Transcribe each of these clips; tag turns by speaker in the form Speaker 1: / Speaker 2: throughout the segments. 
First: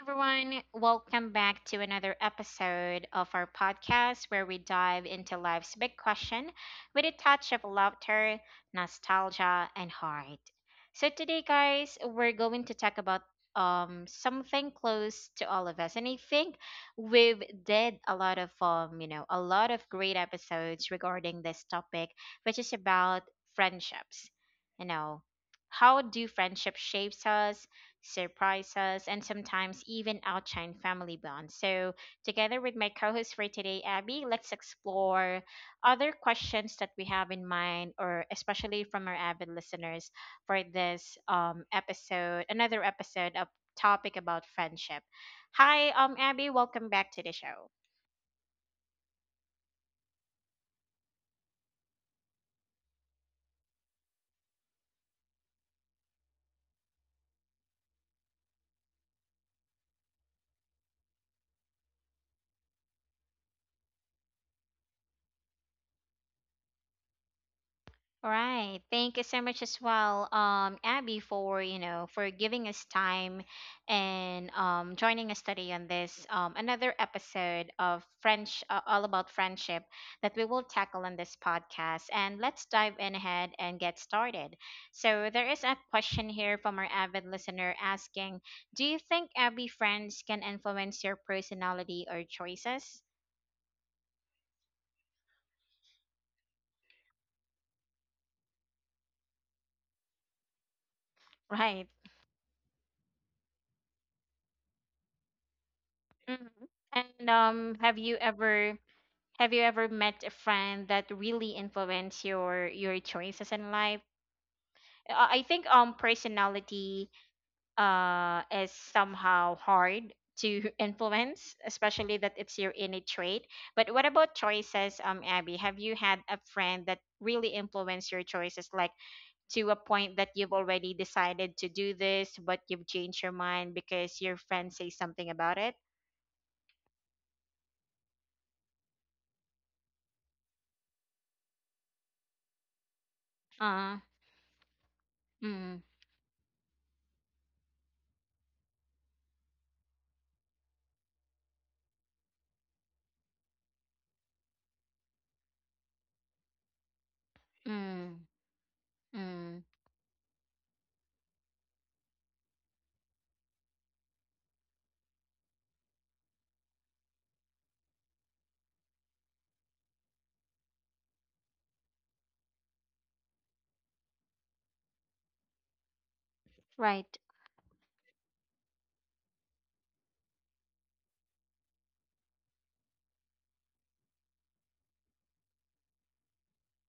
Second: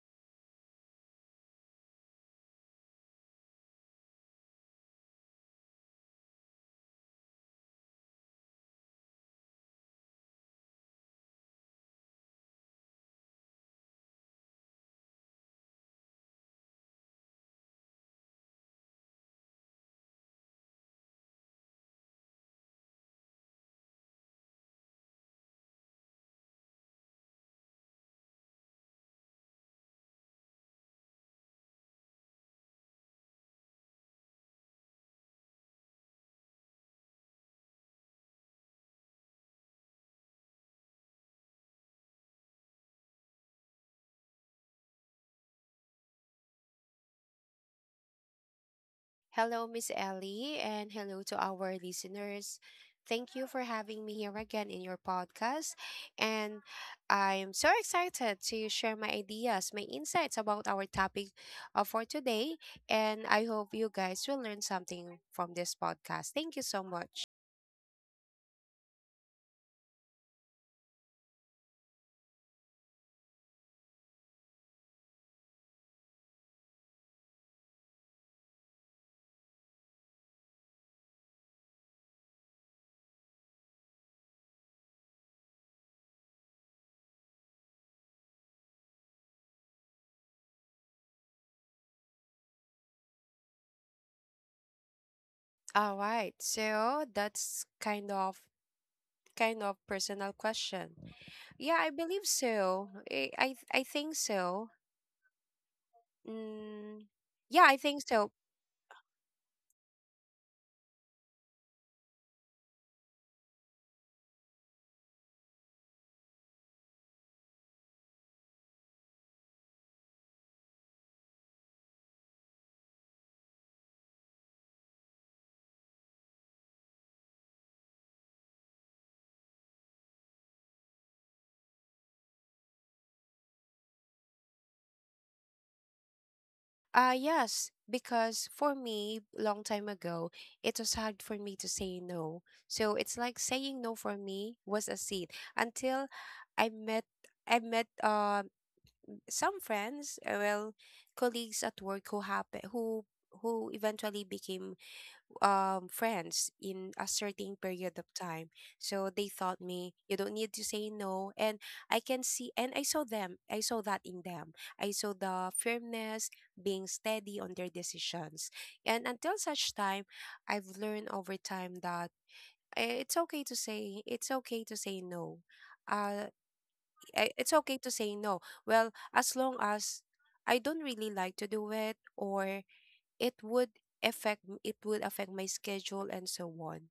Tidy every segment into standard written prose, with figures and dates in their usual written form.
Speaker 1: everyone. Welcome back to another episode of our podcast where we dive into life's big question with a touch of laughter, nostalgia, and heart. So, today, guys, we're going to talk about something close to all of us, and I think we've did a lot of a lot of great episodes regarding this topic, which is about friendships. You know, how do friendship shapes us, surprise us, and sometimes even outshine family bonds. So, together with my co host for today, Abby, let's explore other questions that we have in mind, or especially from our avid listeners for this episode, another episode of topic about friendship. Hi, Abby, welcome back to the show.
Speaker 2: Hello, Miss Ellie, and hello to our listeners. Thank you for having me here again in your podcast. And I'm so excited to share my ideas, my insights about our topic for today. And I hope you guys will learn something from this podcast. Thank you so much.
Speaker 1: Right. Thank you so much as well, Abby, for for giving us time and joining us today on this another episode of French, all about friendship that we will tackle on this podcast. And let's dive in ahead and get started. So there is a question here from our avid listener asking, "Do you think, Abby, friends can influence your personality or choices?"
Speaker 2: All right. So that's kind of personal question. Yeah,
Speaker 1: Right.
Speaker 2: I believe so. I think so.
Speaker 1: Mhm.
Speaker 2: Mm,
Speaker 1: And
Speaker 2: yeah, I
Speaker 1: have
Speaker 2: think
Speaker 1: you
Speaker 2: so.
Speaker 1: ever? Have you ever met a friend that really influenced your choices in life? I think personality is somehow hard to influence, especially that it's your innate trait. But what about choices, Abby? Have you had a friend that really influenced your choices, like to a point that you've already decided to do this, but you've changed your mind because your friend says something about it?
Speaker 2: Yes, because for me, long time ago, it was hard for me to say no. So it's like saying no
Speaker 1: Uh,
Speaker 2: for me was a sin
Speaker 1: mm,
Speaker 2: until I met I met some friends, well, colleagues at work who happen who eventually became friends in a certain period of
Speaker 1: mm,
Speaker 2: time. So they taught
Speaker 1: mm.
Speaker 2: me you don't need to say no, and I can see and I saw them. I saw that in them. I saw the firmness, being steady on their decisions, and until such time, I've learned over time that it's okay to say no. Uh,
Speaker 1: Right.
Speaker 2: it's okay to say no. Well, as long as I don't really like to do it or it would it would affect my schedule and so on,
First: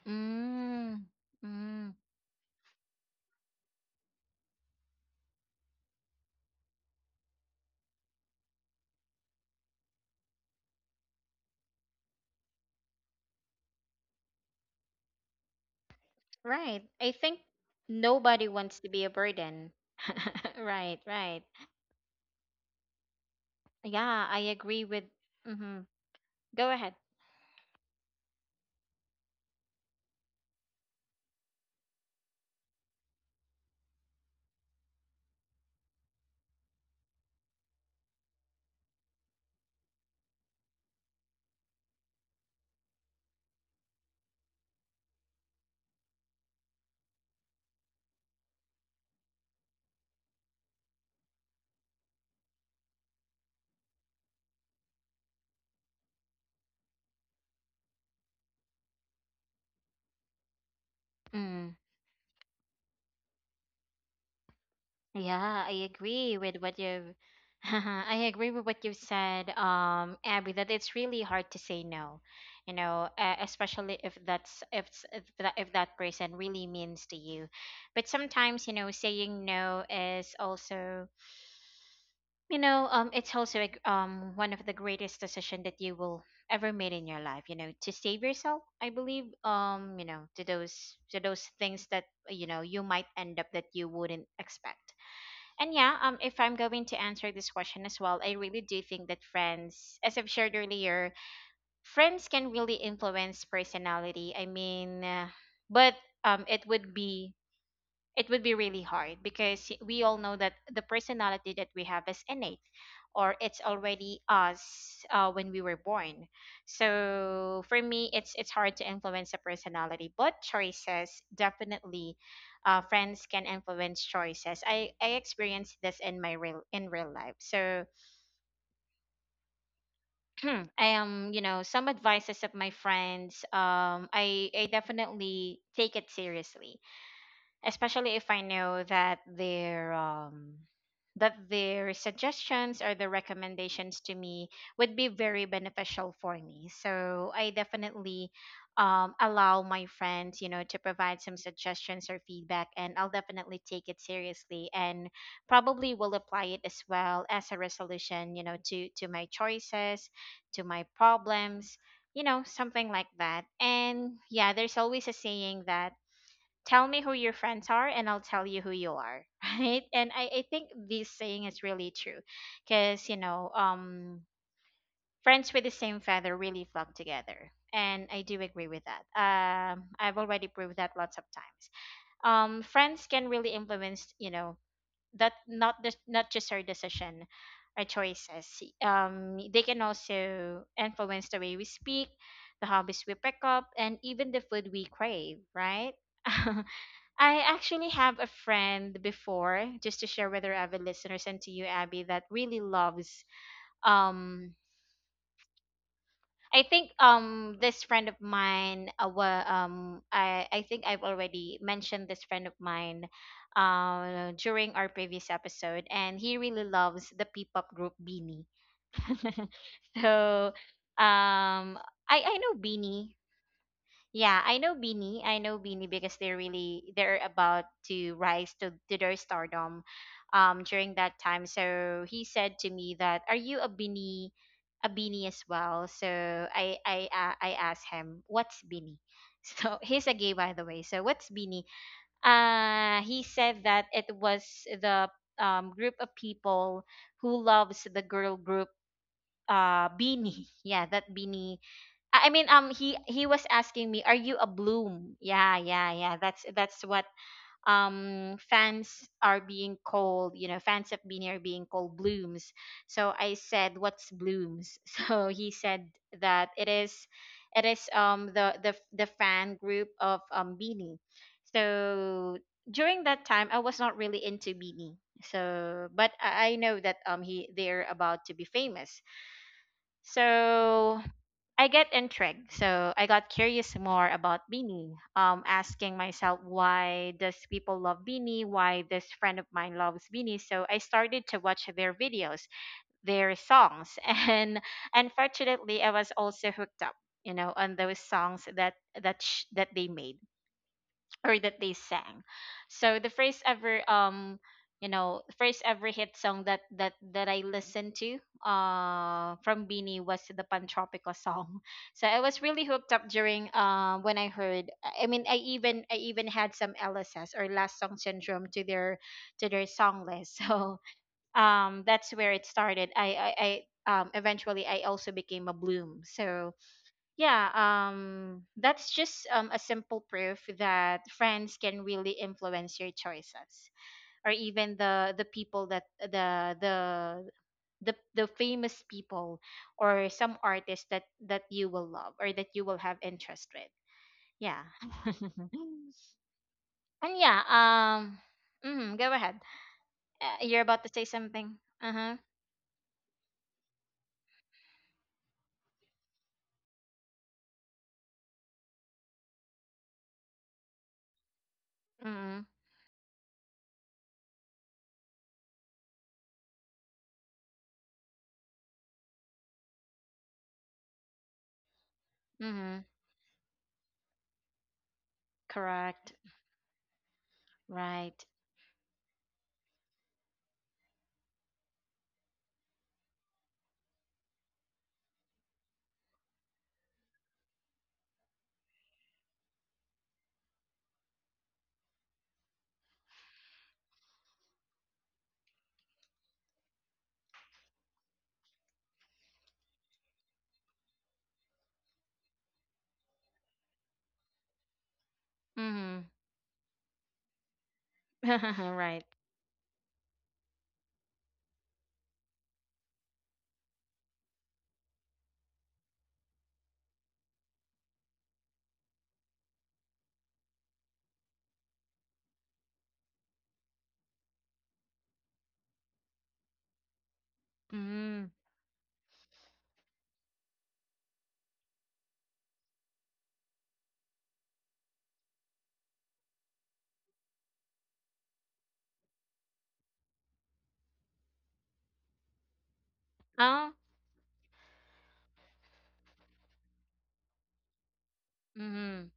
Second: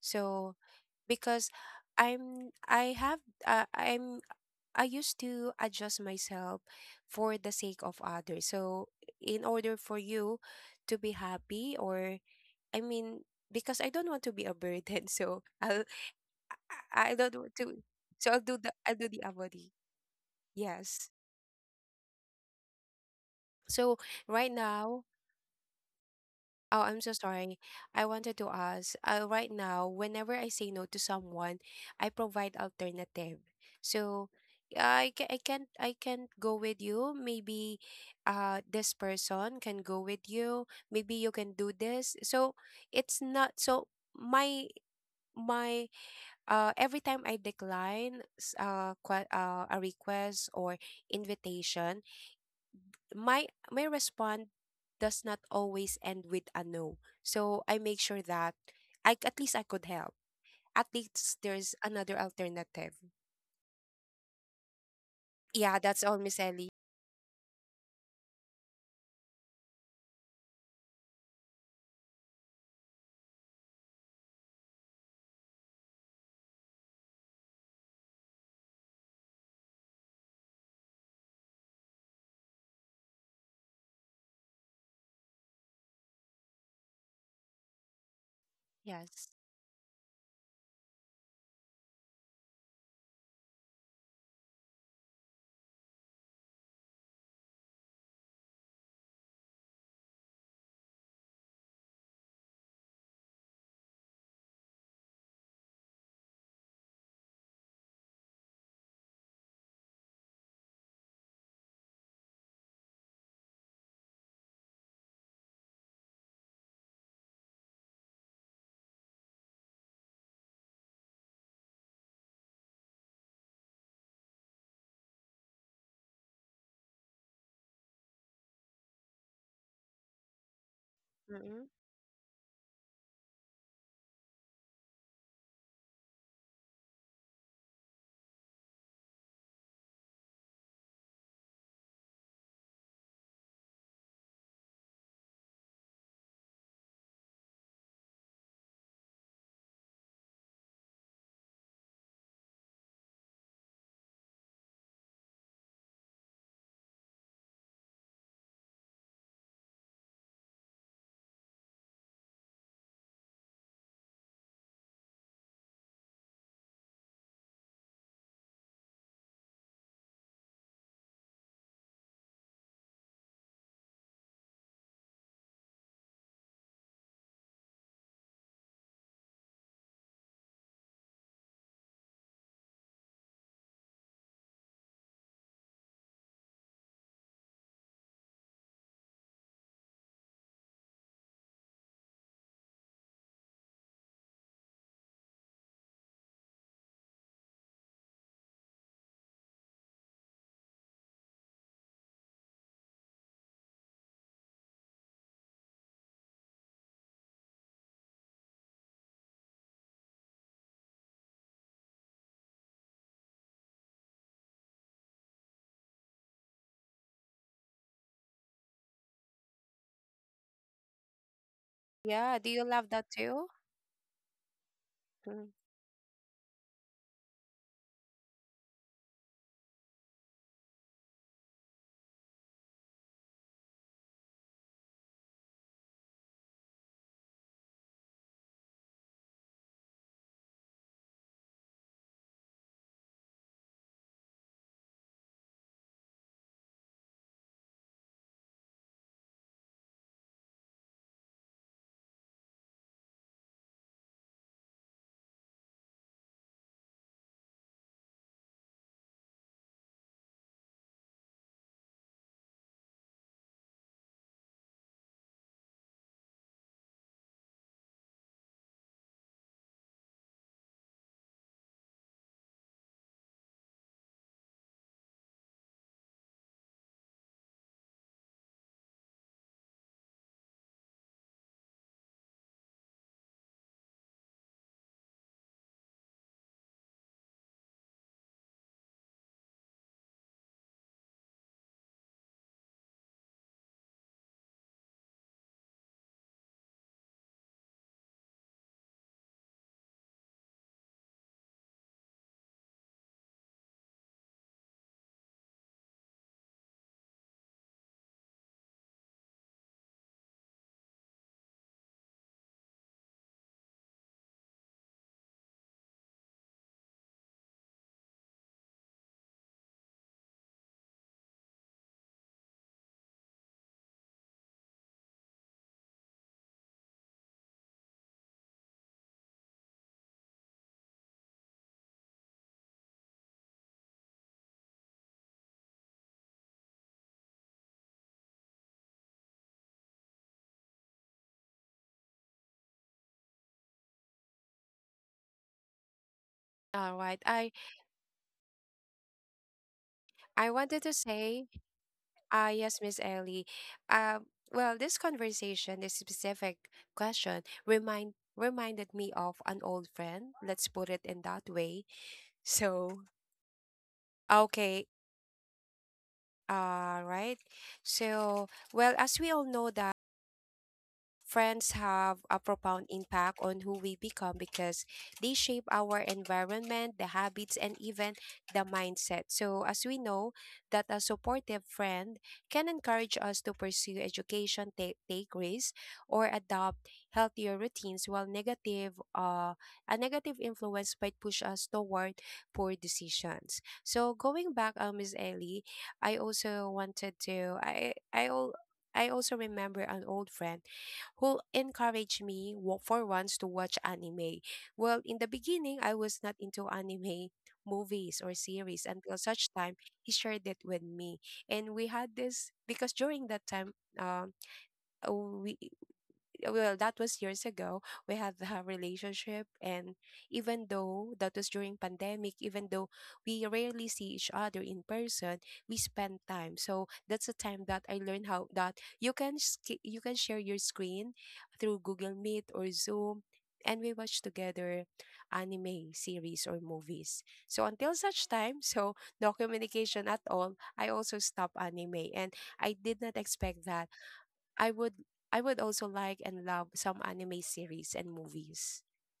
Speaker 2: so
Speaker 1: Mm,
Speaker 2: because
Speaker 1: mm,
Speaker 2: I'm I have I'm I used to adjust myself for the sake of others, so in order for you to be happy, or I mean, because I don't want to be a burden so i'll
Speaker 1: right. I
Speaker 2: i I don't
Speaker 1: think
Speaker 2: want to, so i'll
Speaker 1: nobody
Speaker 2: do the
Speaker 1: wants to
Speaker 2: i'll
Speaker 1: be
Speaker 2: do
Speaker 1: a
Speaker 2: the avoid,
Speaker 1: burden. Right,
Speaker 2: yes.
Speaker 1: right.
Speaker 2: So
Speaker 1: Yeah, I
Speaker 2: right
Speaker 1: agree with.
Speaker 2: now.
Speaker 1: Mm-hmm. Go
Speaker 2: Oh,
Speaker 1: ahead.
Speaker 2: I'm so sorry. I wanted to ask, right now, whenever I say no to someone, I provide alternative. So, I can't go with you. Maybe, this person can go with you. Maybe you can do this. So it's not so my every time I decline a request or invitation, my response does not always end with a no. So I make sure that I could help. At least
Speaker 1: Mm,
Speaker 2: there's another alternative.
Speaker 1: yeah,
Speaker 2: Yeah,
Speaker 1: I
Speaker 2: that's all,
Speaker 1: agree
Speaker 2: Miss
Speaker 1: with
Speaker 2: Ellie.
Speaker 1: what you've. I agree with what you've said, Abby, that it's really hard to say no, you know, especially if that's if, if that person really means to you. But sometimes, you know, saying no is also, you know, it's also a g one of the greatest decision that you will ever made in your life. You know, to save yourself, I believe.
Speaker 2: Yes.
Speaker 1: You know, to those things that you know, you might end up that you wouldn't expect. And yeah, if I'm going to answer this question as well, I really do think that friends, as I've shared earlier, friends can really influence personality. I mean, but it would be really hard because we all know that the personality that we have is innate, or it's already us when we were born. So for me, it's hard to influence a personality, but choices, definitely, friends can influence choices. I experienced this in my real in real life. So I am, you
Speaker 2: Mm-hmm.
Speaker 1: know, some advices of my friends, I definitely take it seriously, especially if I know that their suggestions or their recommendations to me would be very beneficial for me. So I definitely, allow my friends, you know, to provide some suggestions or feedback, and I'll definitely take it seriously and probably will apply it as well as a resolution, you know, to my choices, to my problems, you know, something like that. And yeah, there's always a saying that tell me who your friends are and I'll tell you who you are, right? And I think this saying is really true because, you know, friends with the same feather really flock together. And I do agree with that. I've already proved that lots of times. Friends can really influence, you know, that not just our decision, our choices. They can also influence the way we speak, the hobbies we pick up, and even the food we crave, right? I actually have a friend before, just to share with our avid listeners and to you, Abby, that really loves. Um, I think this friend of mine, I think I've already mentioned this friend of mine during our previous episode, and he really loves the P-pop group Beanie. So, um, I
Speaker 2: Yeah. Do
Speaker 1: know
Speaker 2: you love that
Speaker 1: Beanie.
Speaker 2: too?
Speaker 1: Yeah, I know Beanie. I
Speaker 2: Mm.
Speaker 1: know Beanie because they're really they're about to rise to their stardom during that time. So he said to me that are you a Beanie, as well? So I asked him, "What's Beanie?" So he's a gay by the way. So what's Beanie? Uh, he said that it was the group of people who loves the girl group, Beanie. Yeah, that Beanie. I mean, he he was asking me, "Are you a bloom?" Yeah, yeah, yeah. That's what fans are being called. You know, fans of Beanie are being called blooms. So I said, "What's blooms?" So he said that it is the fan group of Beanie. So during that time, I was not really into Beanie. So, but I know that he they're about to be famous. So I get intrigued, so I got curious more about Beanie, asking myself why does people love Beanie, why this friend of mine loves Beanie. So I started to watch their videos, their songs, and unfortunately, I was also hooked up, you know, on those songs that that they made or that they sang. So the first ever first ever hit song that I listened to from Beanie was the Pantropico song. So I was really hooked up during when I heard, I mean, I even had some LSS or last song syndrome to their song list. So that's where it started. I Eventually I also became a bloom. So yeah, that's just, a simple proof that friends can really influence your choices or even the people that the famous people or some artists that you will love or that you will have interest with, yeah.
Speaker 2: All
Speaker 1: And
Speaker 2: right.
Speaker 1: yeah,
Speaker 2: I.
Speaker 1: go ahead. Uh,
Speaker 2: I
Speaker 1: you're
Speaker 2: wanted
Speaker 1: about to
Speaker 2: to
Speaker 1: say
Speaker 2: say,
Speaker 1: something. Uh-huh.
Speaker 2: ah, yes, Miss Ellie. Um, well, this conversation, this specific question, reminded me of an old friend. Let's put it in that way.
Speaker 1: Mm-hmm,
Speaker 2: So, okay. Right. So, well, as we all know that. Friends have a profound
Speaker 1: mm-hmm.
Speaker 2: impact on who we become because they shape our
Speaker 1: Correct.
Speaker 2: environment, the habits, and even
Speaker 1: Right.
Speaker 2: the mindset. So, as we know, that a supportive friend can encourage us to pursue education, take risks, or adopt healthier routines, while a negative influence might push us toward poor decisions. So, going back, Ms. Ellie, I also wanted to, I also remember an old friend who encouraged me for once to watch anime. Well, in the beginning, I
Speaker 1: Mm-hmm.
Speaker 2: was not into anime movies or series
Speaker 1: Right.
Speaker 2: until such time he shared it with me. And we had this because during that time, um, we well that was years ago, we had a relationship, and even though that was during pandemic, even though we rarely see each other in person, we spend time. So that's the time that I learned
Speaker 1: Mm-hmm.
Speaker 2: how that you can you can share your screen through Google Meet or Zoom, and we watch together anime series or movies. So until such time, so no communication at all, I also stopped anime. And I did not expect
Speaker 1: Um,
Speaker 2: that I would I would also like and love some anime series and movies.
Speaker 1: mm-hmm.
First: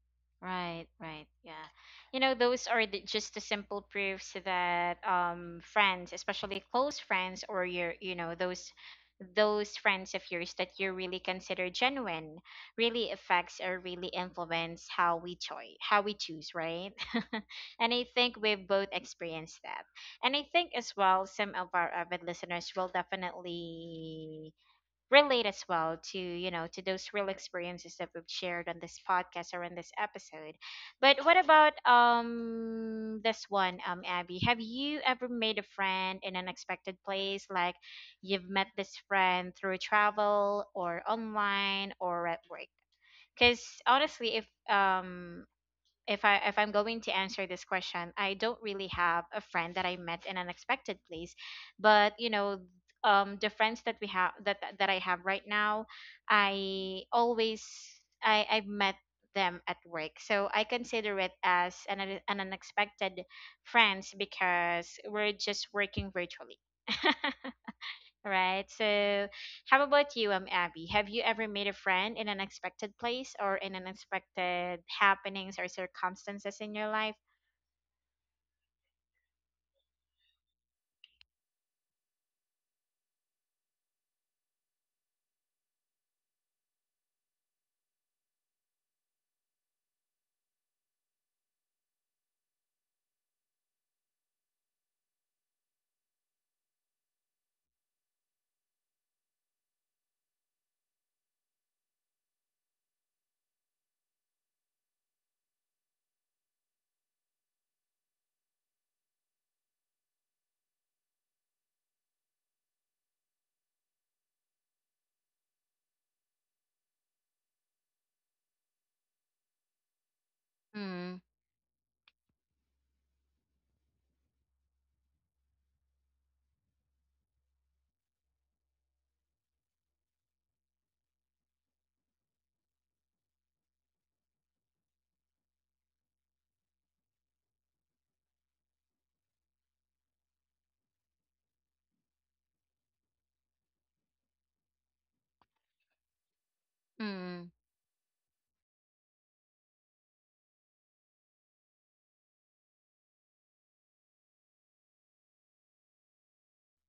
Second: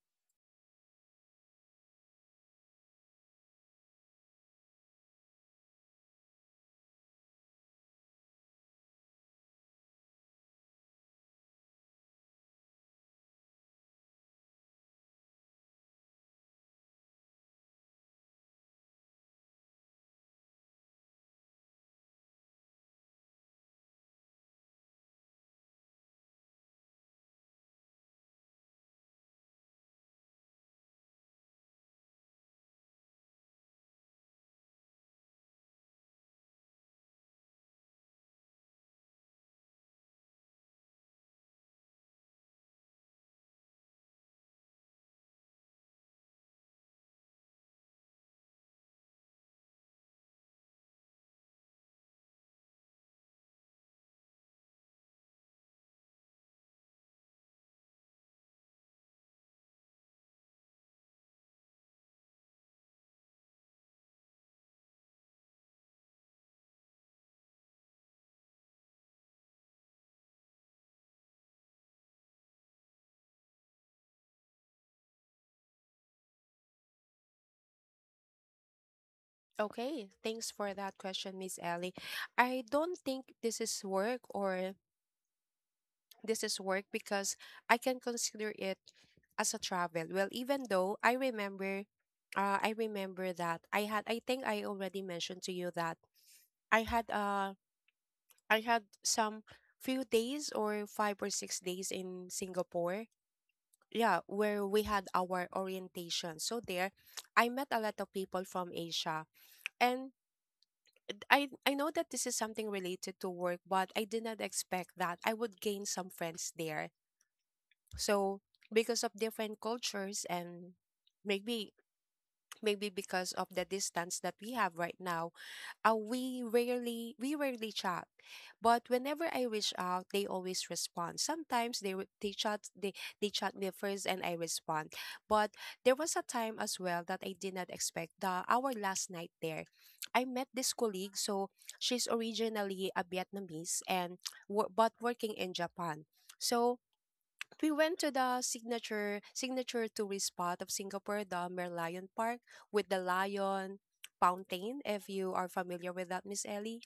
Speaker 1: Right, right. Yeah. You know, those are the, just the simple proofs that friends, especially close friends or your, you know, those friends of yours that you really consider genuine really affects or really influence how we choose, right? And I think we've both experienced that, and I think as well some of our avid listeners will definitely relate as well to, you know, to those real experiences that we've shared on this podcast or on this episode. But what about, this one, Abby, have you ever made a friend in an unexpected place, like you've met this friend through travel or online or at work? Because honestly, if I, if I'm going to answer this question, I don't really have a friend that I met in an unexpected place, but you know, the friends that we have that that that I have right now, I always, I've met them at work, so I consider it as an an unexpected friends because we're just working virtually. Right. So, how about you, Abby? Have you ever made a friend in an unexpected place or in unexpected happenings or circumstances in your life?
Speaker 2: Okay, thanks for that question, Miss Ellie. I don't think this is work, or this is work because I can consider it as a travel. Well, even though I remember that I had, I think I already mentioned to you that I had uh I had some few days, or 5 or 6 days in Singapore, yeah, where we had our orientation. So there I met a lot of people from Asia, and I know that this is something related to work, but I did not expect that I would gain some friends there. So because of different cultures and
Speaker 1: Mm.
Speaker 2: maybe maybe because of the distance that we have right now, we rarely chat, but whenever I reach out they always respond. Sometimes they chat they chat me first and I respond. But there was a time as well that I did not expect. The our last night there, I met this colleague. So she's originally a Vietnamese and but working in Japan. So
Speaker 1: Mm.
Speaker 2: we went to the signature tourist spot of Singapore, the Merlion Park, with the lion fountain. If you are familiar with that, Miss Ellie.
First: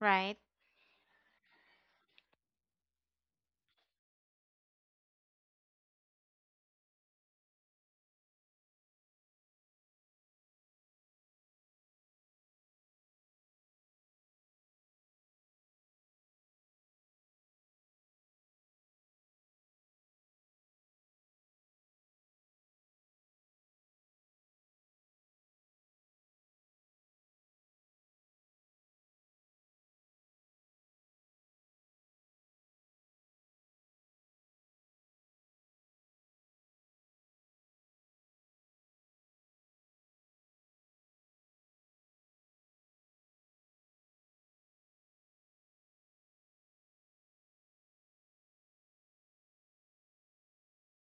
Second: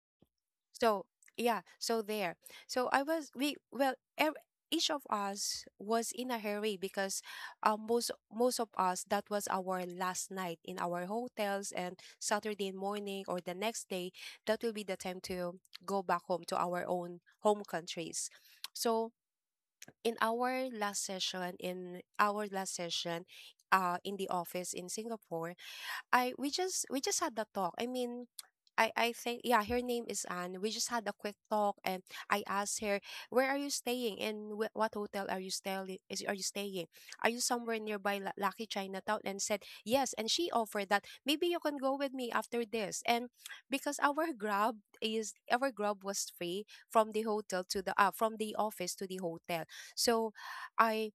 Speaker 1: Right.
Speaker 2: So yeah, so there. So I was we well ev- each of us was in a hurry because most of us, that was our last night in our hotels, and Saturday morning or the next day that will be the time to go back home to our own home countries. So in our last session in our last session in the office in Singapore, I we just had the talk. I mean, I think, yeah, her name is Anne. We just had a quick talk, and I asked her, "Where are you staying? And what hotel are you staying? Is Are you staying? Are you somewhere nearby Lucky Chinatown?" And said yes, and she offered that maybe you can go with me after this, and because our grab was free from the hotel to the from the office to the hotel. So I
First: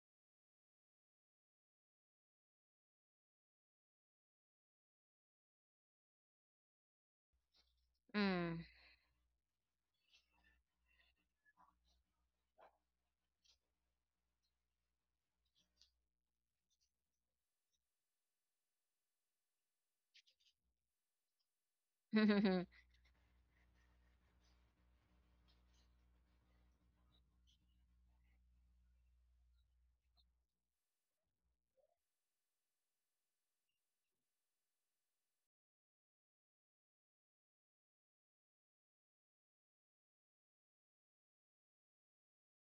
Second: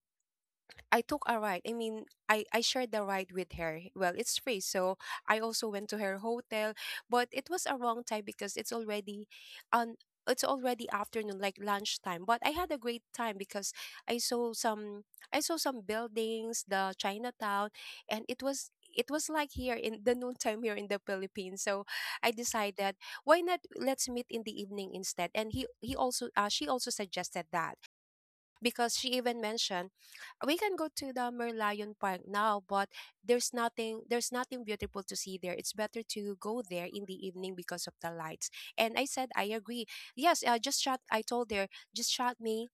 Speaker 2: I took a ride. I mean, I shared the ride with her. Well, it's free, so I also went to her hotel, but it was a wrong time because
Speaker 1: Mm.
Speaker 2: on it's already afternoon, like lunchtime, but I had a great time because i saw some I saw some buildings, the Chinatown. And it was like here in the noontime here in the Philippines. So I decided, why not, let's meet in the evening instead. And he also she also suggested that, because she even mentioned, we can go to the Merlion Park now, but there's nothing beautiful to see there. It's better to go there in the evening because of the lights. And I said I agree. Yes, just shot. I told her, just shot me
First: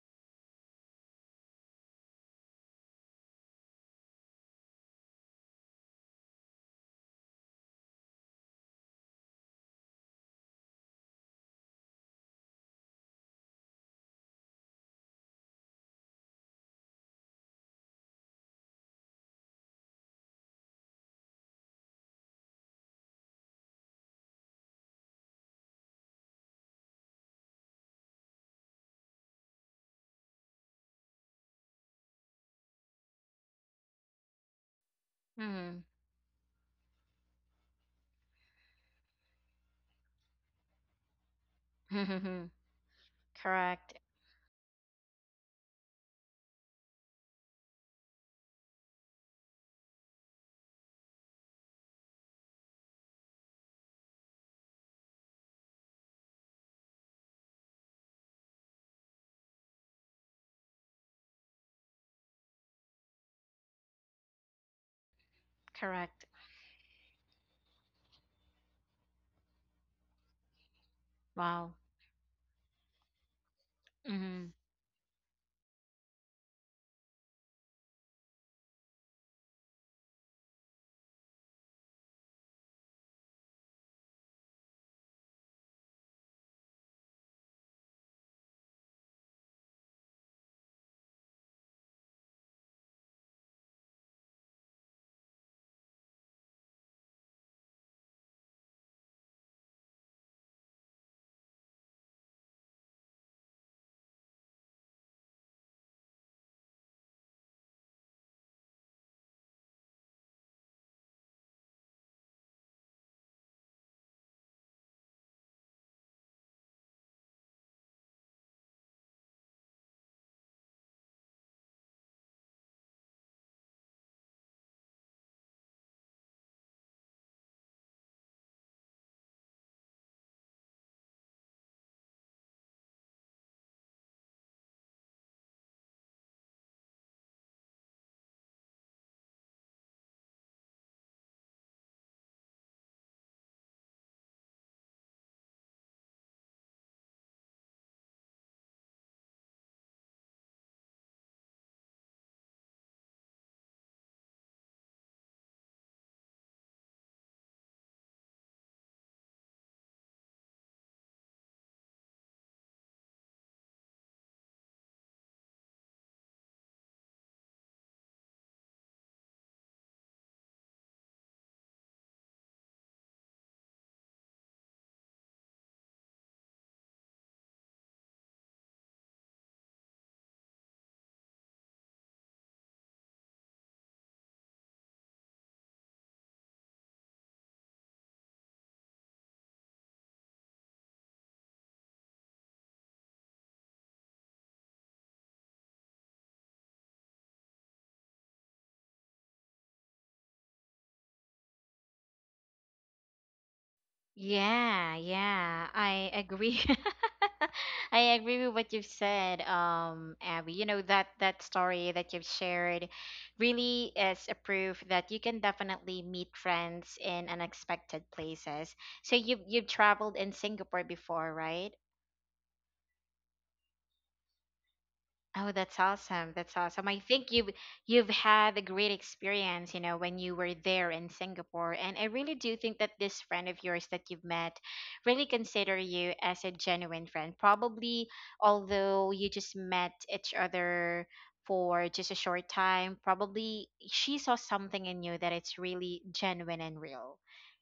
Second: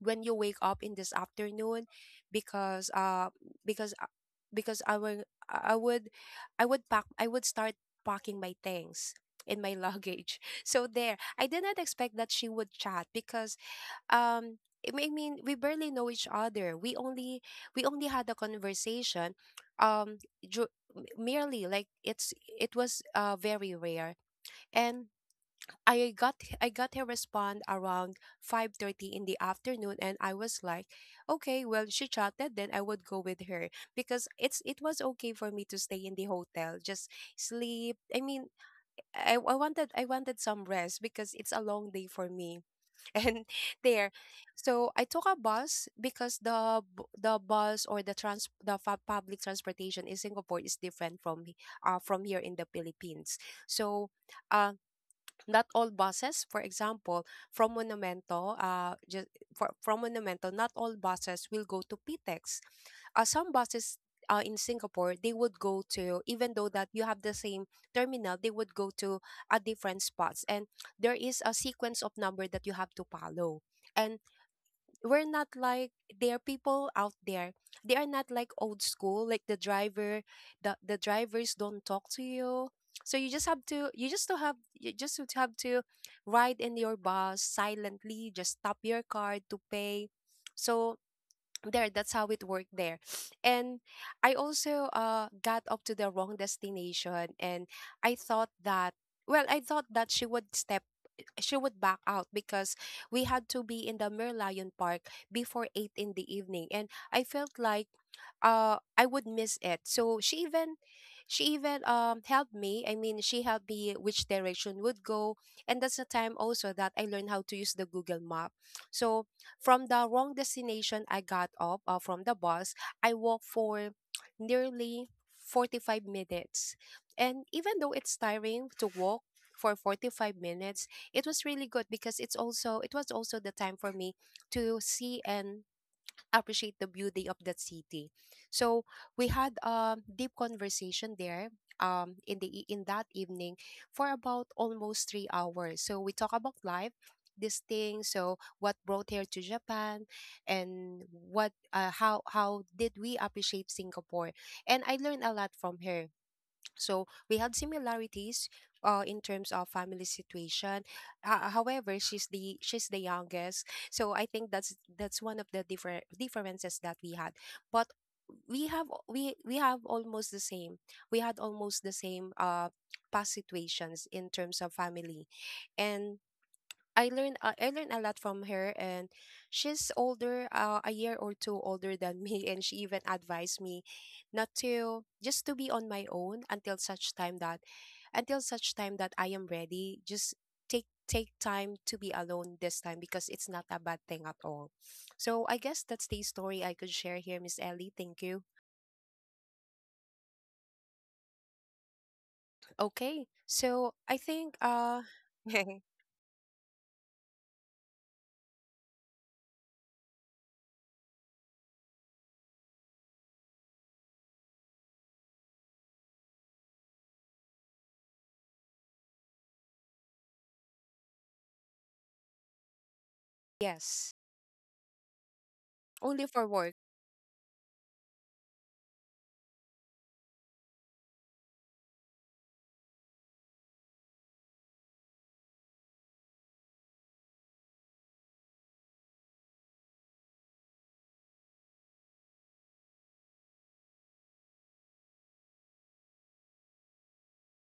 Speaker 2: when you wake up in this afternoon, because because uh, because I would I would pack, I would start packing my things in my luggage. So there, I did not expect that she would chat because um I mean, we barely know each other. We only had a conversation, um ju- merely, like it's, it was very rare. And I got her respond around 5:30 in the afternoon, and I was like, okay, well she chatted, then I would go with her because it was okay for me to
Speaker 1: Mm.
Speaker 2: stay in the hotel, just sleep. I mean, I wanted some rest because it's a long day for me. And
Speaker 1: Correct.
Speaker 2: there, so I took a bus because the bus or the trans the fa- public transportation in Singapore is different from from here in the Philippines. So uh, not all buses, for example, from Monumento, from Monumento not all buses will go to Pitex. Uh, some buses in Singapore, they would go to,
Speaker 1: Correct.
Speaker 2: even though that you have the same terminal, they would go to a different spots. And there is a
Speaker 1: Wow.
Speaker 2: sequence of number that you have to follow. And we're not like, there are people out there, they are not like old school, like the driver, the drivers don't talk to you. So you just have to, you just to have to ride in your bus silently, just tap your card to pay. So there, that's how it worked there. And I also got up to the wrong destination. And I thought that, well, I thought that she would step, like, she would back out because we had to be in the Merlion Park before 8 in the evening, and I felt like I would miss it. So she even helped me. I mean, she helped me which direction would go. And that's the time also that I learned how to use the Google map. So from the wrong destination I got up from the bus, I walked for nearly 45 minutes. And even though it's tiring to walk for 45 minutes, it was really good because it's also it was also the time for me to see and appreciate the beauty of that city. So we had a deep conversation there in the in that evening for about almost 3 hours. So we talk about life this thing, so what brought here to Japan, and what how did we appreciate Singapore, and I learned a lot from her. So we had similarities in terms of family situation. However, she's the youngest, so I think that's one of the different differences that we had. But we we have almost the same. We had almost the same past situations in terms of family, and I learned a lot from her, and she's older, a year or two older than me, and she even advised me not to just to be on my own until such time that I am ready. Just take time to be alone this time because it's not a bad thing at all. So I guess that's the story I could share here, Miss Ellie. Thank you. Okay, so I think
Speaker 1: Yeah, yeah, I agree. I agree with what you've said, Abby. You know that that story that you've shared really is a proof that you can definitely meet friends in unexpected places. So you've traveled in Singapore before, right?
Speaker 2: yes,
Speaker 1: Oh, that's
Speaker 2: only
Speaker 1: awesome.
Speaker 2: for
Speaker 1: That's
Speaker 2: work.
Speaker 1: awesome. I think you've had a great experience, you know, when you were there in Singapore. And I really do think that this friend of yours that you've met really consider you as a genuine friend. Probably, although you just met each other for just a short time, probably she saw something in you that it's really genuine and real.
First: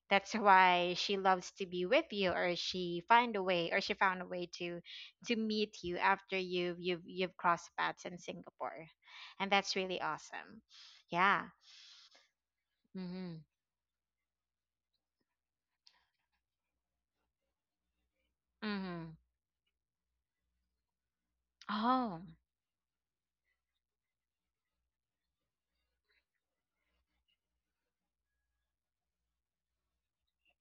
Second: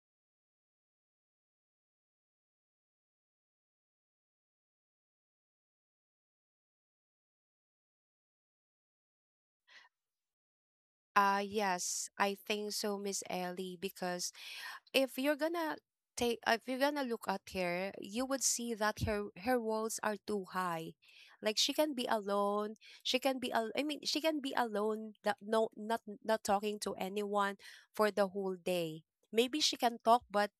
Speaker 1: That's why she loves to be with you, or she find a way, or she found a way to meet you after you've crossed paths in Singapore, and that's really awesome. Yeah.
Speaker 2: Yes, I think so, Miss
Speaker 1: Mhm.
Speaker 2: Ellie, because if you're gonna take if you're gonna look at her, you would see that
Speaker 1: Mhm.
Speaker 2: her walls are too high. Like she can be
Speaker 1: Oh.
Speaker 2: alone, she can be al- I mean, she can be alone, that not talking to anyone for the whole day. Maybe she can talk, but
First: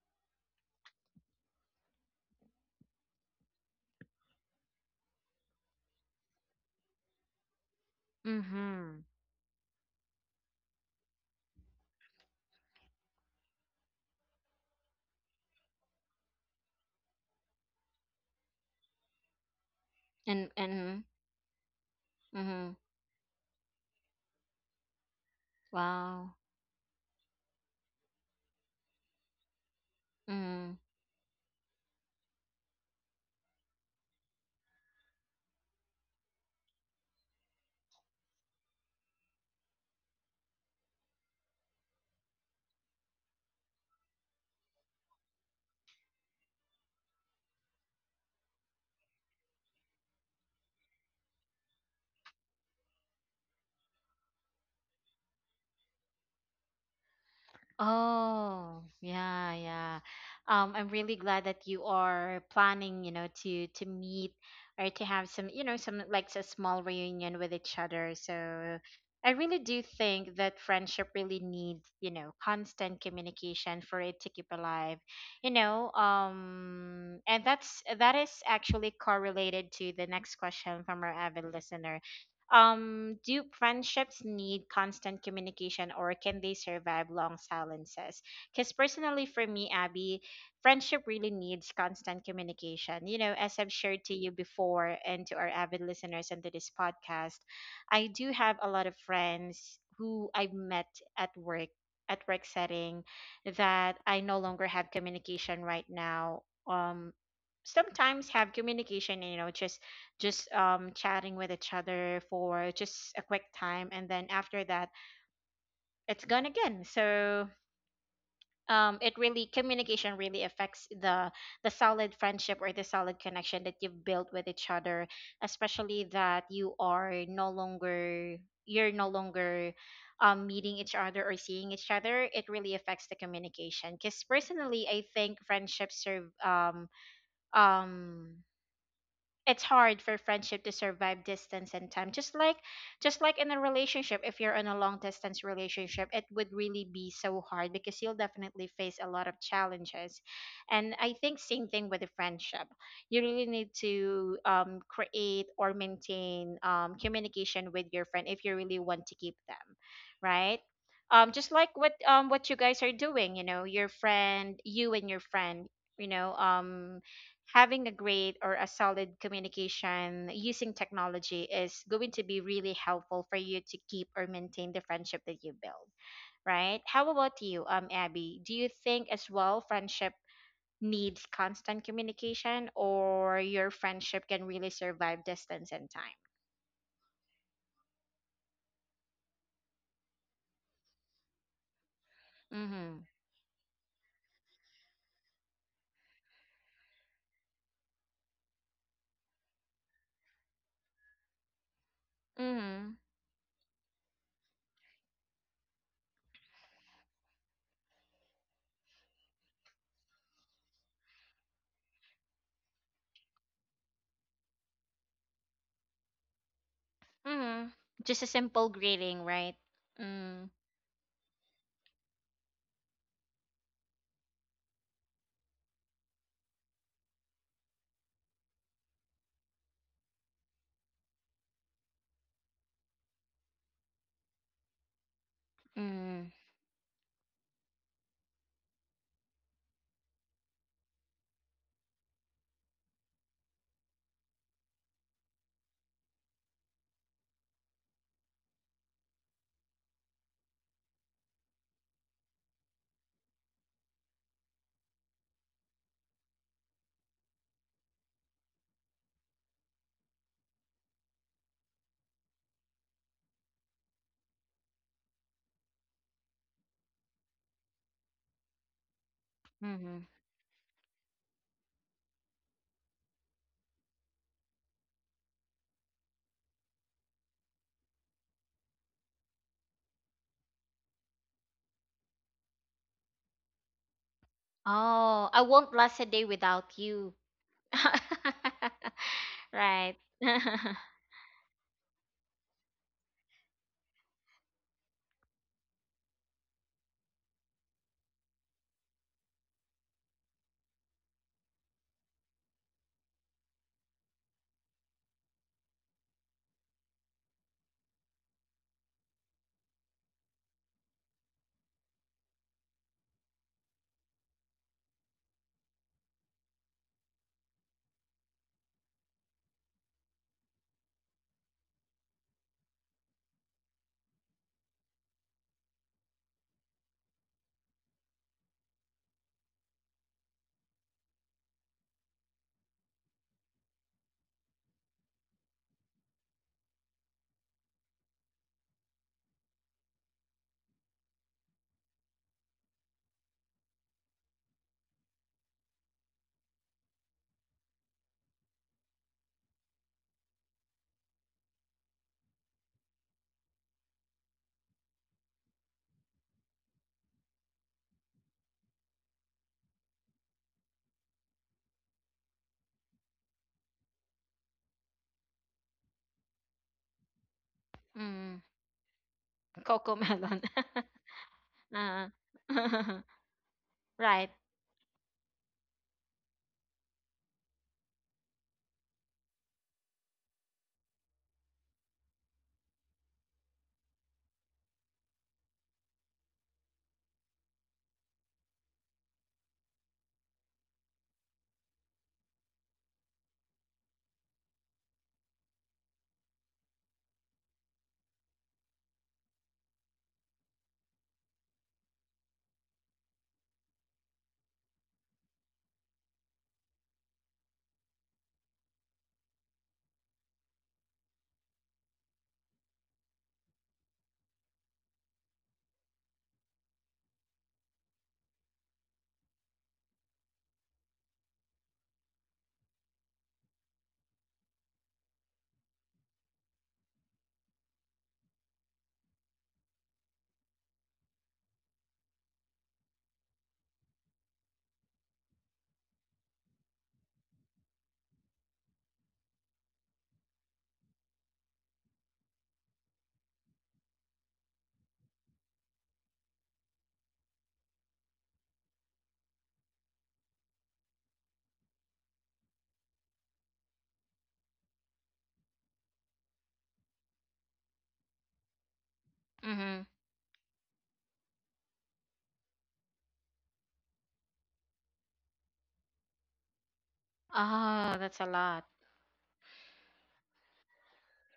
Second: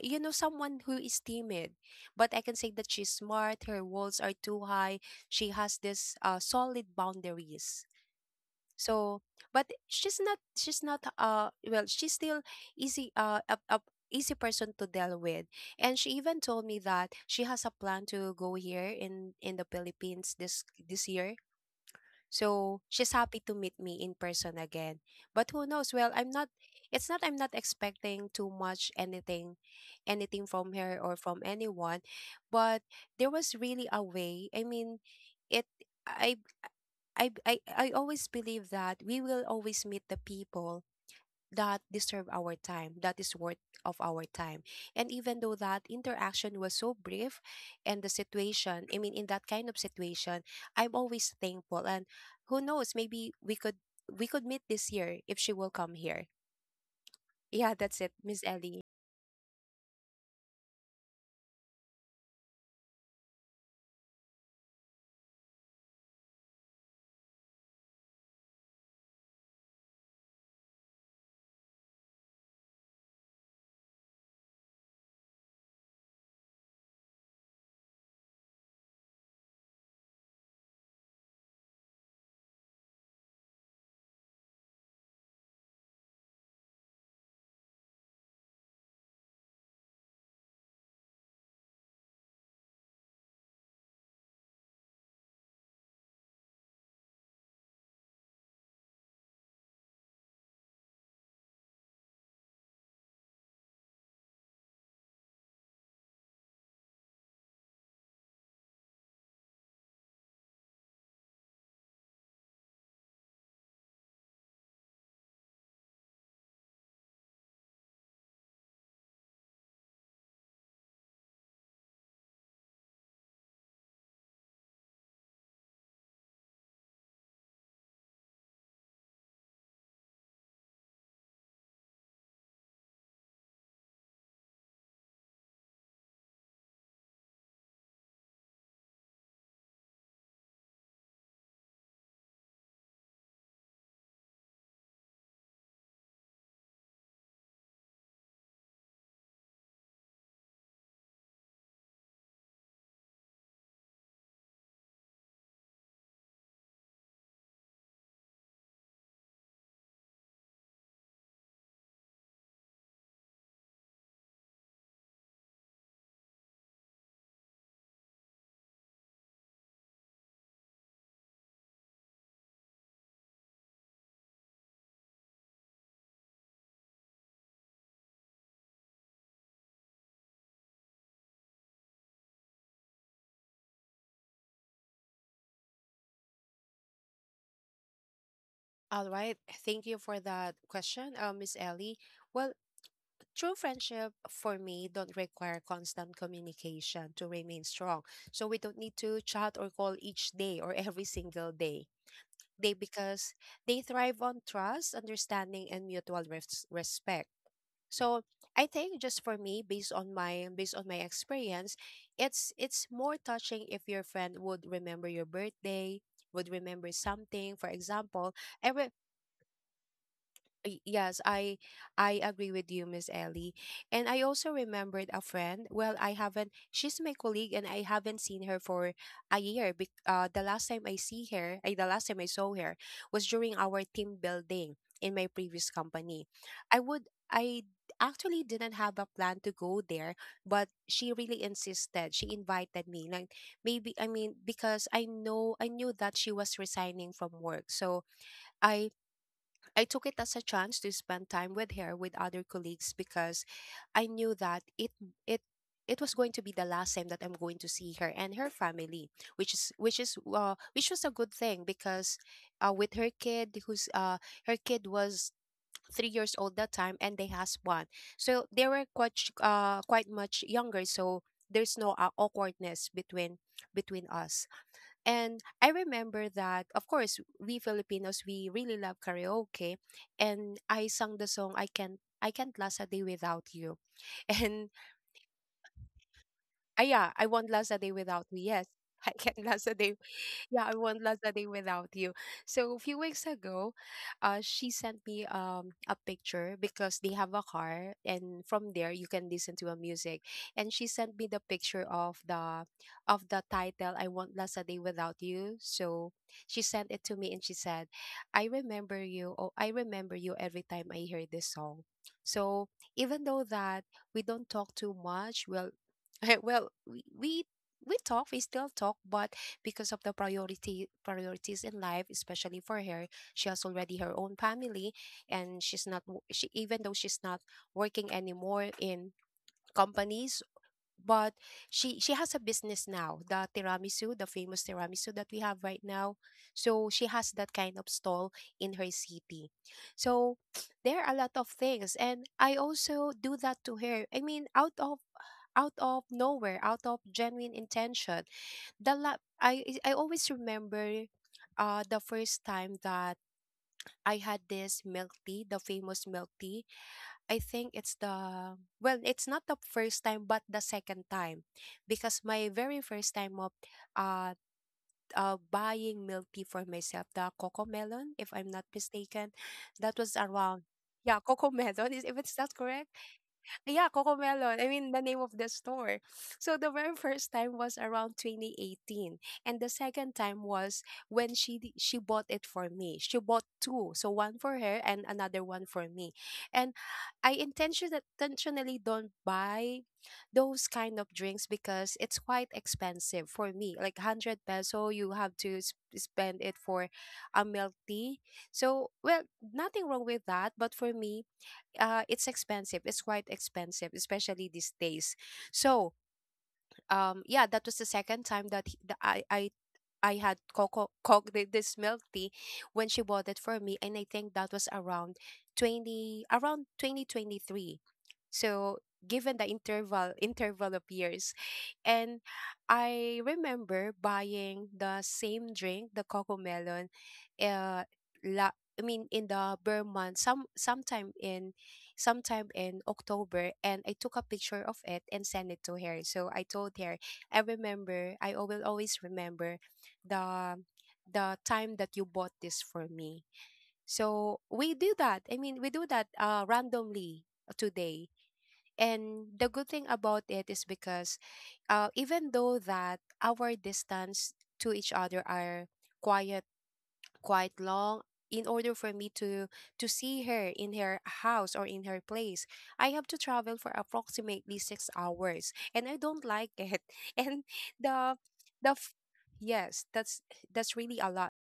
Speaker 2: you know, someone who is timid. But I can say that she's smart, her walls are too high, she has this solid boundaries,
Speaker 1: Mhm.
Speaker 2: so but she's not well she's still easy a easy person to deal with. And she even told me that she has a plan to go here in the Philippines this
Speaker 1: And
Speaker 2: year,
Speaker 1: mhm.
Speaker 2: so she's happy to meet me in person again. But who knows, well, I'm
Speaker 1: Wow.
Speaker 2: not it's not, I'm not expecting too much, anything from
Speaker 1: Mhm.
Speaker 2: her or from anyone. But there was really a way, I mean, it I I always believe that we will always meet the people that deserve our time, that is worth of our time. And even though that interaction was so brief and the situation, I mean in that kind of situation, I'm always thankful. And who knows, maybe we could meet this year if she will come here. Yeah, that's it, Miss Ellie.
Speaker 1: Oh, yeah, yeah. I'm really glad that you are planning, you know, to meet or to have some, you know, some like a small reunion with each other. So I really do think that friendship really needs, you know, constant communication for it to keep alive. You know, and that is actually correlated to the next question from our avid listener, do friendships need constant communication or can they survive long silences? Because personally, for me, Abby, friendship really needs constant communication. You know, as I've shared to you before and to our avid listeners and to this podcast, I do have a lot of friends who I've met at work, at work setting, that I no longer have communication right now. Sometimes have communication, you know, just chatting with each other for just a quick time, and then after that it's gone again. So it really, communication really affects the solid friendship or the solid connection that you've built with each other, especially that you're no longer meeting each other or seeing each other. It really affects the communication, because personally I think friendships serve um it's hard for friendship to survive distance and time. Just like in a relationship, if you're in a long distance relationship, it would really be so hard because you'll definitely face a lot of challenges. And I think same thing with a friendship. You really need to create or maintain communication with your friend if you really want to keep them, right? Just like what you guys are doing, you know, your friend, you and your friend, you know um having a great or a solid communication using technology is going to be really helpful for you to keep or maintain the friendship that you build, right? How about you, Abby? Do you think as well friendship needs constant communication, or your friendship can really survive distance and time?
Speaker 2: All right. Thank you for that question, Miss Ellie. Well,
Speaker 1: Mm-hmm.
Speaker 2: true friendship for me don't require constant communication to remain strong. So we don't need to chat or call each day or every single day. They,
Speaker 1: Mm-hmm.
Speaker 2: because they thrive on trust, understanding and mutual respect. So I think, just for me, based on my experience, it's more touching if your friend would remember your birthday, would remember something. For
Speaker 1: Mm-hmm. Just a
Speaker 2: example, I,
Speaker 1: simple
Speaker 2: re-
Speaker 1: greeting, right? Mm-hmm.
Speaker 2: Yes, I agree with you, Miss Ellie. And I also remembered a friend. Well, I haven't. She's my colleague, and I haven't seen her for a year. The last time I see her, the last time I saw her was during our team building in my previous company. I would. I actually didn't have a plan to go there, but she really insisted. She invited me. Like maybe, I mean, because I know, I knew that she was resigning from work, so I I took it as a chance to spend time with her with other colleagues because I knew that it it was going to be the last time that I'm going to see her and her family, which is which was a good thing because with her kid who's her kid was 3 years old that time and they has one, so they were
Speaker 1: Mm-hmm.
Speaker 2: quite much younger, so there's no awkwardness between us. And I remember that, of course, we Filipinos, we really love karaoke. And I sang the song, I Can't Last a Day Without You. And
Speaker 1: Oh, I won't last a day without
Speaker 2: yeah,
Speaker 1: you.
Speaker 2: I won't last a day without you. Yes, I can't last a day
Speaker 1: Right.
Speaker 2: yeah, I won't last a day without you. So a few weeks ago, she sent me a picture because they have a car, and from there you can listen to a music. And she sent me the picture of the title "I Won't Last a Day Without You." So she sent it to me, and she said, "I remember you. Oh, I remember you every time I hear this song." So even though that we don't talk too much, well, well, we talk, we still talk, but because of the priority priorities in life, especially for her, she has already her own family. And she, even though she's not working anymore in companies, but she has a business now, the tiramisu, the famous tiramisu that we have right now. So she has that kind of stall in her city. So there are a lot of things, and I also do that to her. I mean, out of nowhere, out of genuine intention. I always remember the first time that I had this milk tea, the famous milk tea. I think it's the, well, it's not the first time but the second time, because my very first time of uh, buying milk tea for myself, the Coco Melon if
Speaker 1: Mm.
Speaker 2: I'm not mistaken,
Speaker 1: Coco
Speaker 2: that was
Speaker 1: melon.
Speaker 2: around, yeah, Coco Melon is,
Speaker 1: Uh,
Speaker 2: if it's not correct. Yeah,
Speaker 1: right.
Speaker 2: Cocomelon. I mean, the name of the store. So the very first time was around 2018, and the second time was when she bought it for me. She bought two, so one for her and another one for me. And I intentionally don't buy those kind of drinks because it's quite expensive for me. Like hundred peso, you have to spend it for a milk tea. So well, nothing wrong with that, but for me it's expensive. It's quite expensive, especially these days. So, yeah, that was the second time that, he, that I had this milk tea when she bought it for me, and I think that was around 2023. So given the interval of years, and I remember buying the same drink, the cocoa melon, uh, I mean in the Burman, sometime in October, and I took a picture of it and sent it to her. So I told her, I remember, will always remember the the time that you bought this for me. So we do that. I mean, we do that randomly today. And the good thing about it is because even though that our distance to each other are quiet quite long, in order for me to
Speaker 1: Mm-hmm.
Speaker 2: see her in her house or in her place, I have to travel for approximately 6 hours and I don't like it. And
Speaker 1: Oh,
Speaker 2: the
Speaker 1: that's a lot.
Speaker 2: the f- yes, that's really a lot.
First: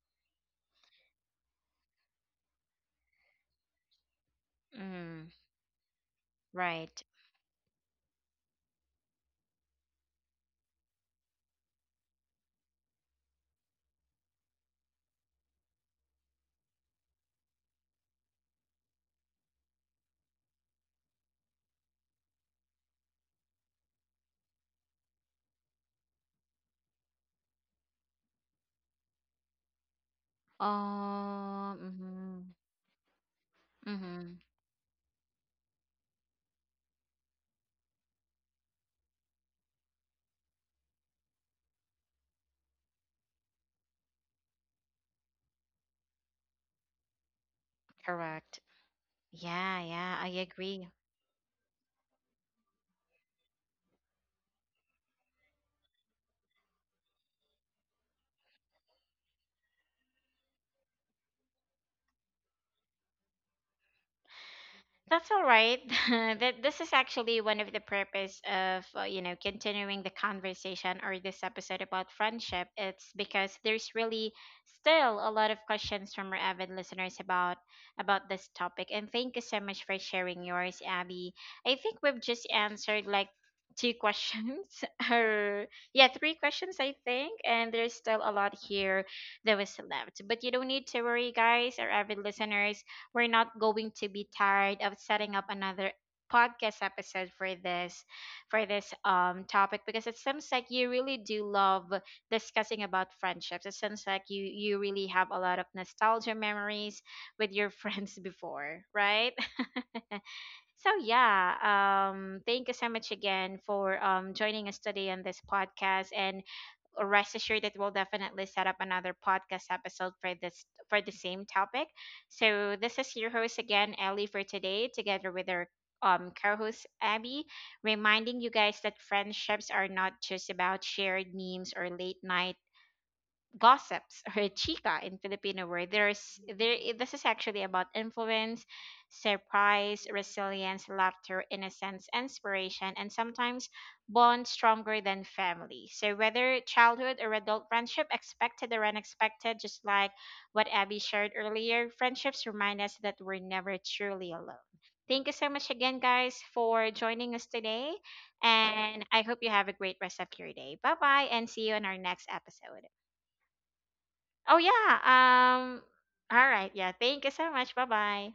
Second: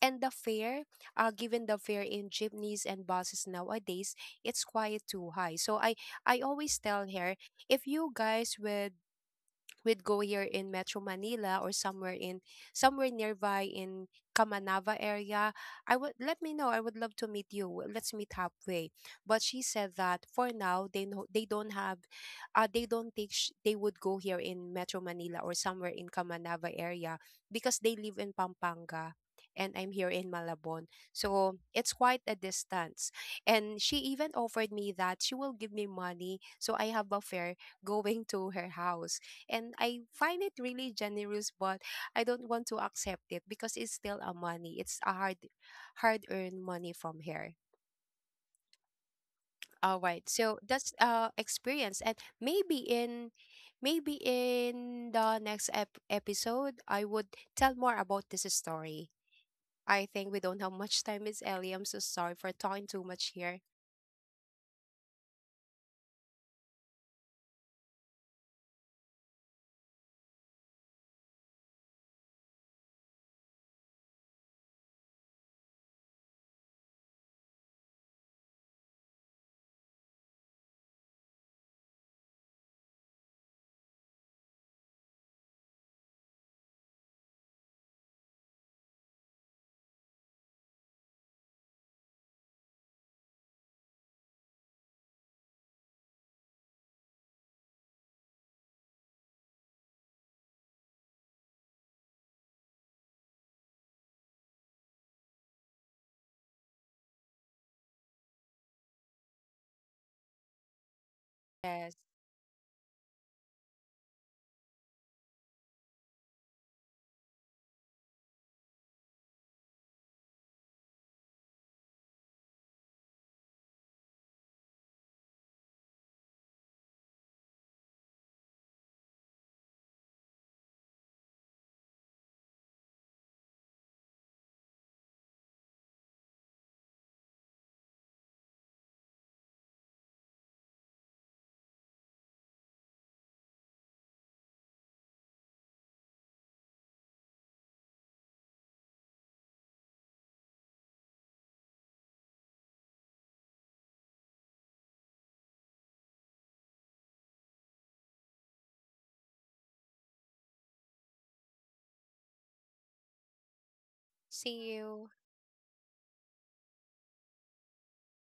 Speaker 2: And the fare, given the fare in jeepneys and buses nowadays, it's quite
Speaker 1: Mm,
Speaker 2: too high. So I always
Speaker 1: right.
Speaker 2: tell her, if you guys would we'd go here in Metro Manila or somewhere in somewhere nearby in Camanava area, I would let me know. I would love to meet you. Let's meet halfway. But she said that for now they don't have, they don't think they would go here in Metro Manila or somewhere in Camanava area, because they live in Pampanga. And I'm here in Malabon. So
Speaker 1: Oh,
Speaker 2: it's quite a
Speaker 1: mm-hmm.
Speaker 2: distance. And she even
Speaker 1: Mm-hmm.
Speaker 2: offered me that she will give me money so I have a fare going to her house, and I find it really generous, but I don't want to accept it because it's still a money. It's a hard, hard earned money from here.
Speaker 1: Correct. Yeah,
Speaker 2: All
Speaker 1: yeah,
Speaker 2: right,
Speaker 1: I
Speaker 2: so
Speaker 1: agree.
Speaker 2: that's experience, and maybe in, maybe in the next episode, I would tell more about this story. I think we don't have much time, Miss Ellie. I'm so sorry for talking too much here.
Speaker 1: That's all right. That this is actually one of the purpose of you know, continuing the conversation or this episode about friendship. It's because there's really still a lot of questions from our avid listeners about this topic. And thank you so much for sharing yours, Abby. I think we've just answered like 2 questions or yeah, 3 questions I think, and there's still a lot here that was left. But you don't need to worry, guys, or avid listeners, we're not going to be tired of setting up another podcast episode for this, topic, because it seems like you really do love discussing about friendships. It seems like you really have a lot of nostalgia memories with your friends before, right? So yeah,
Speaker 2: Yes,
Speaker 1: thank you so much again for joining us today on this podcast, and rest assured that we'll definitely set up another podcast episode for this, for the same topic. So this is your host again, Ellie, for today, together with our co-host Abby, reminding you guys that friendships are not just about shared memes or late night gossips or chica in Filipino word. This is actually about influence, surprise, resilience, laughter, innocence, inspiration, and sometimes bond stronger than family. So whether childhood or adult friendship, expected or unexpected, just like what Abby shared earlier, friendships remind us that we're never truly alone. Thank you so much again, guys, for joining us today. And I hope you have a great rest of your day. Bye bye, and see you in our next episode. Oh
Speaker 2: see
Speaker 1: yeah.
Speaker 2: you.
Speaker 1: All right. Yeah. Thank you so much. Bye-bye.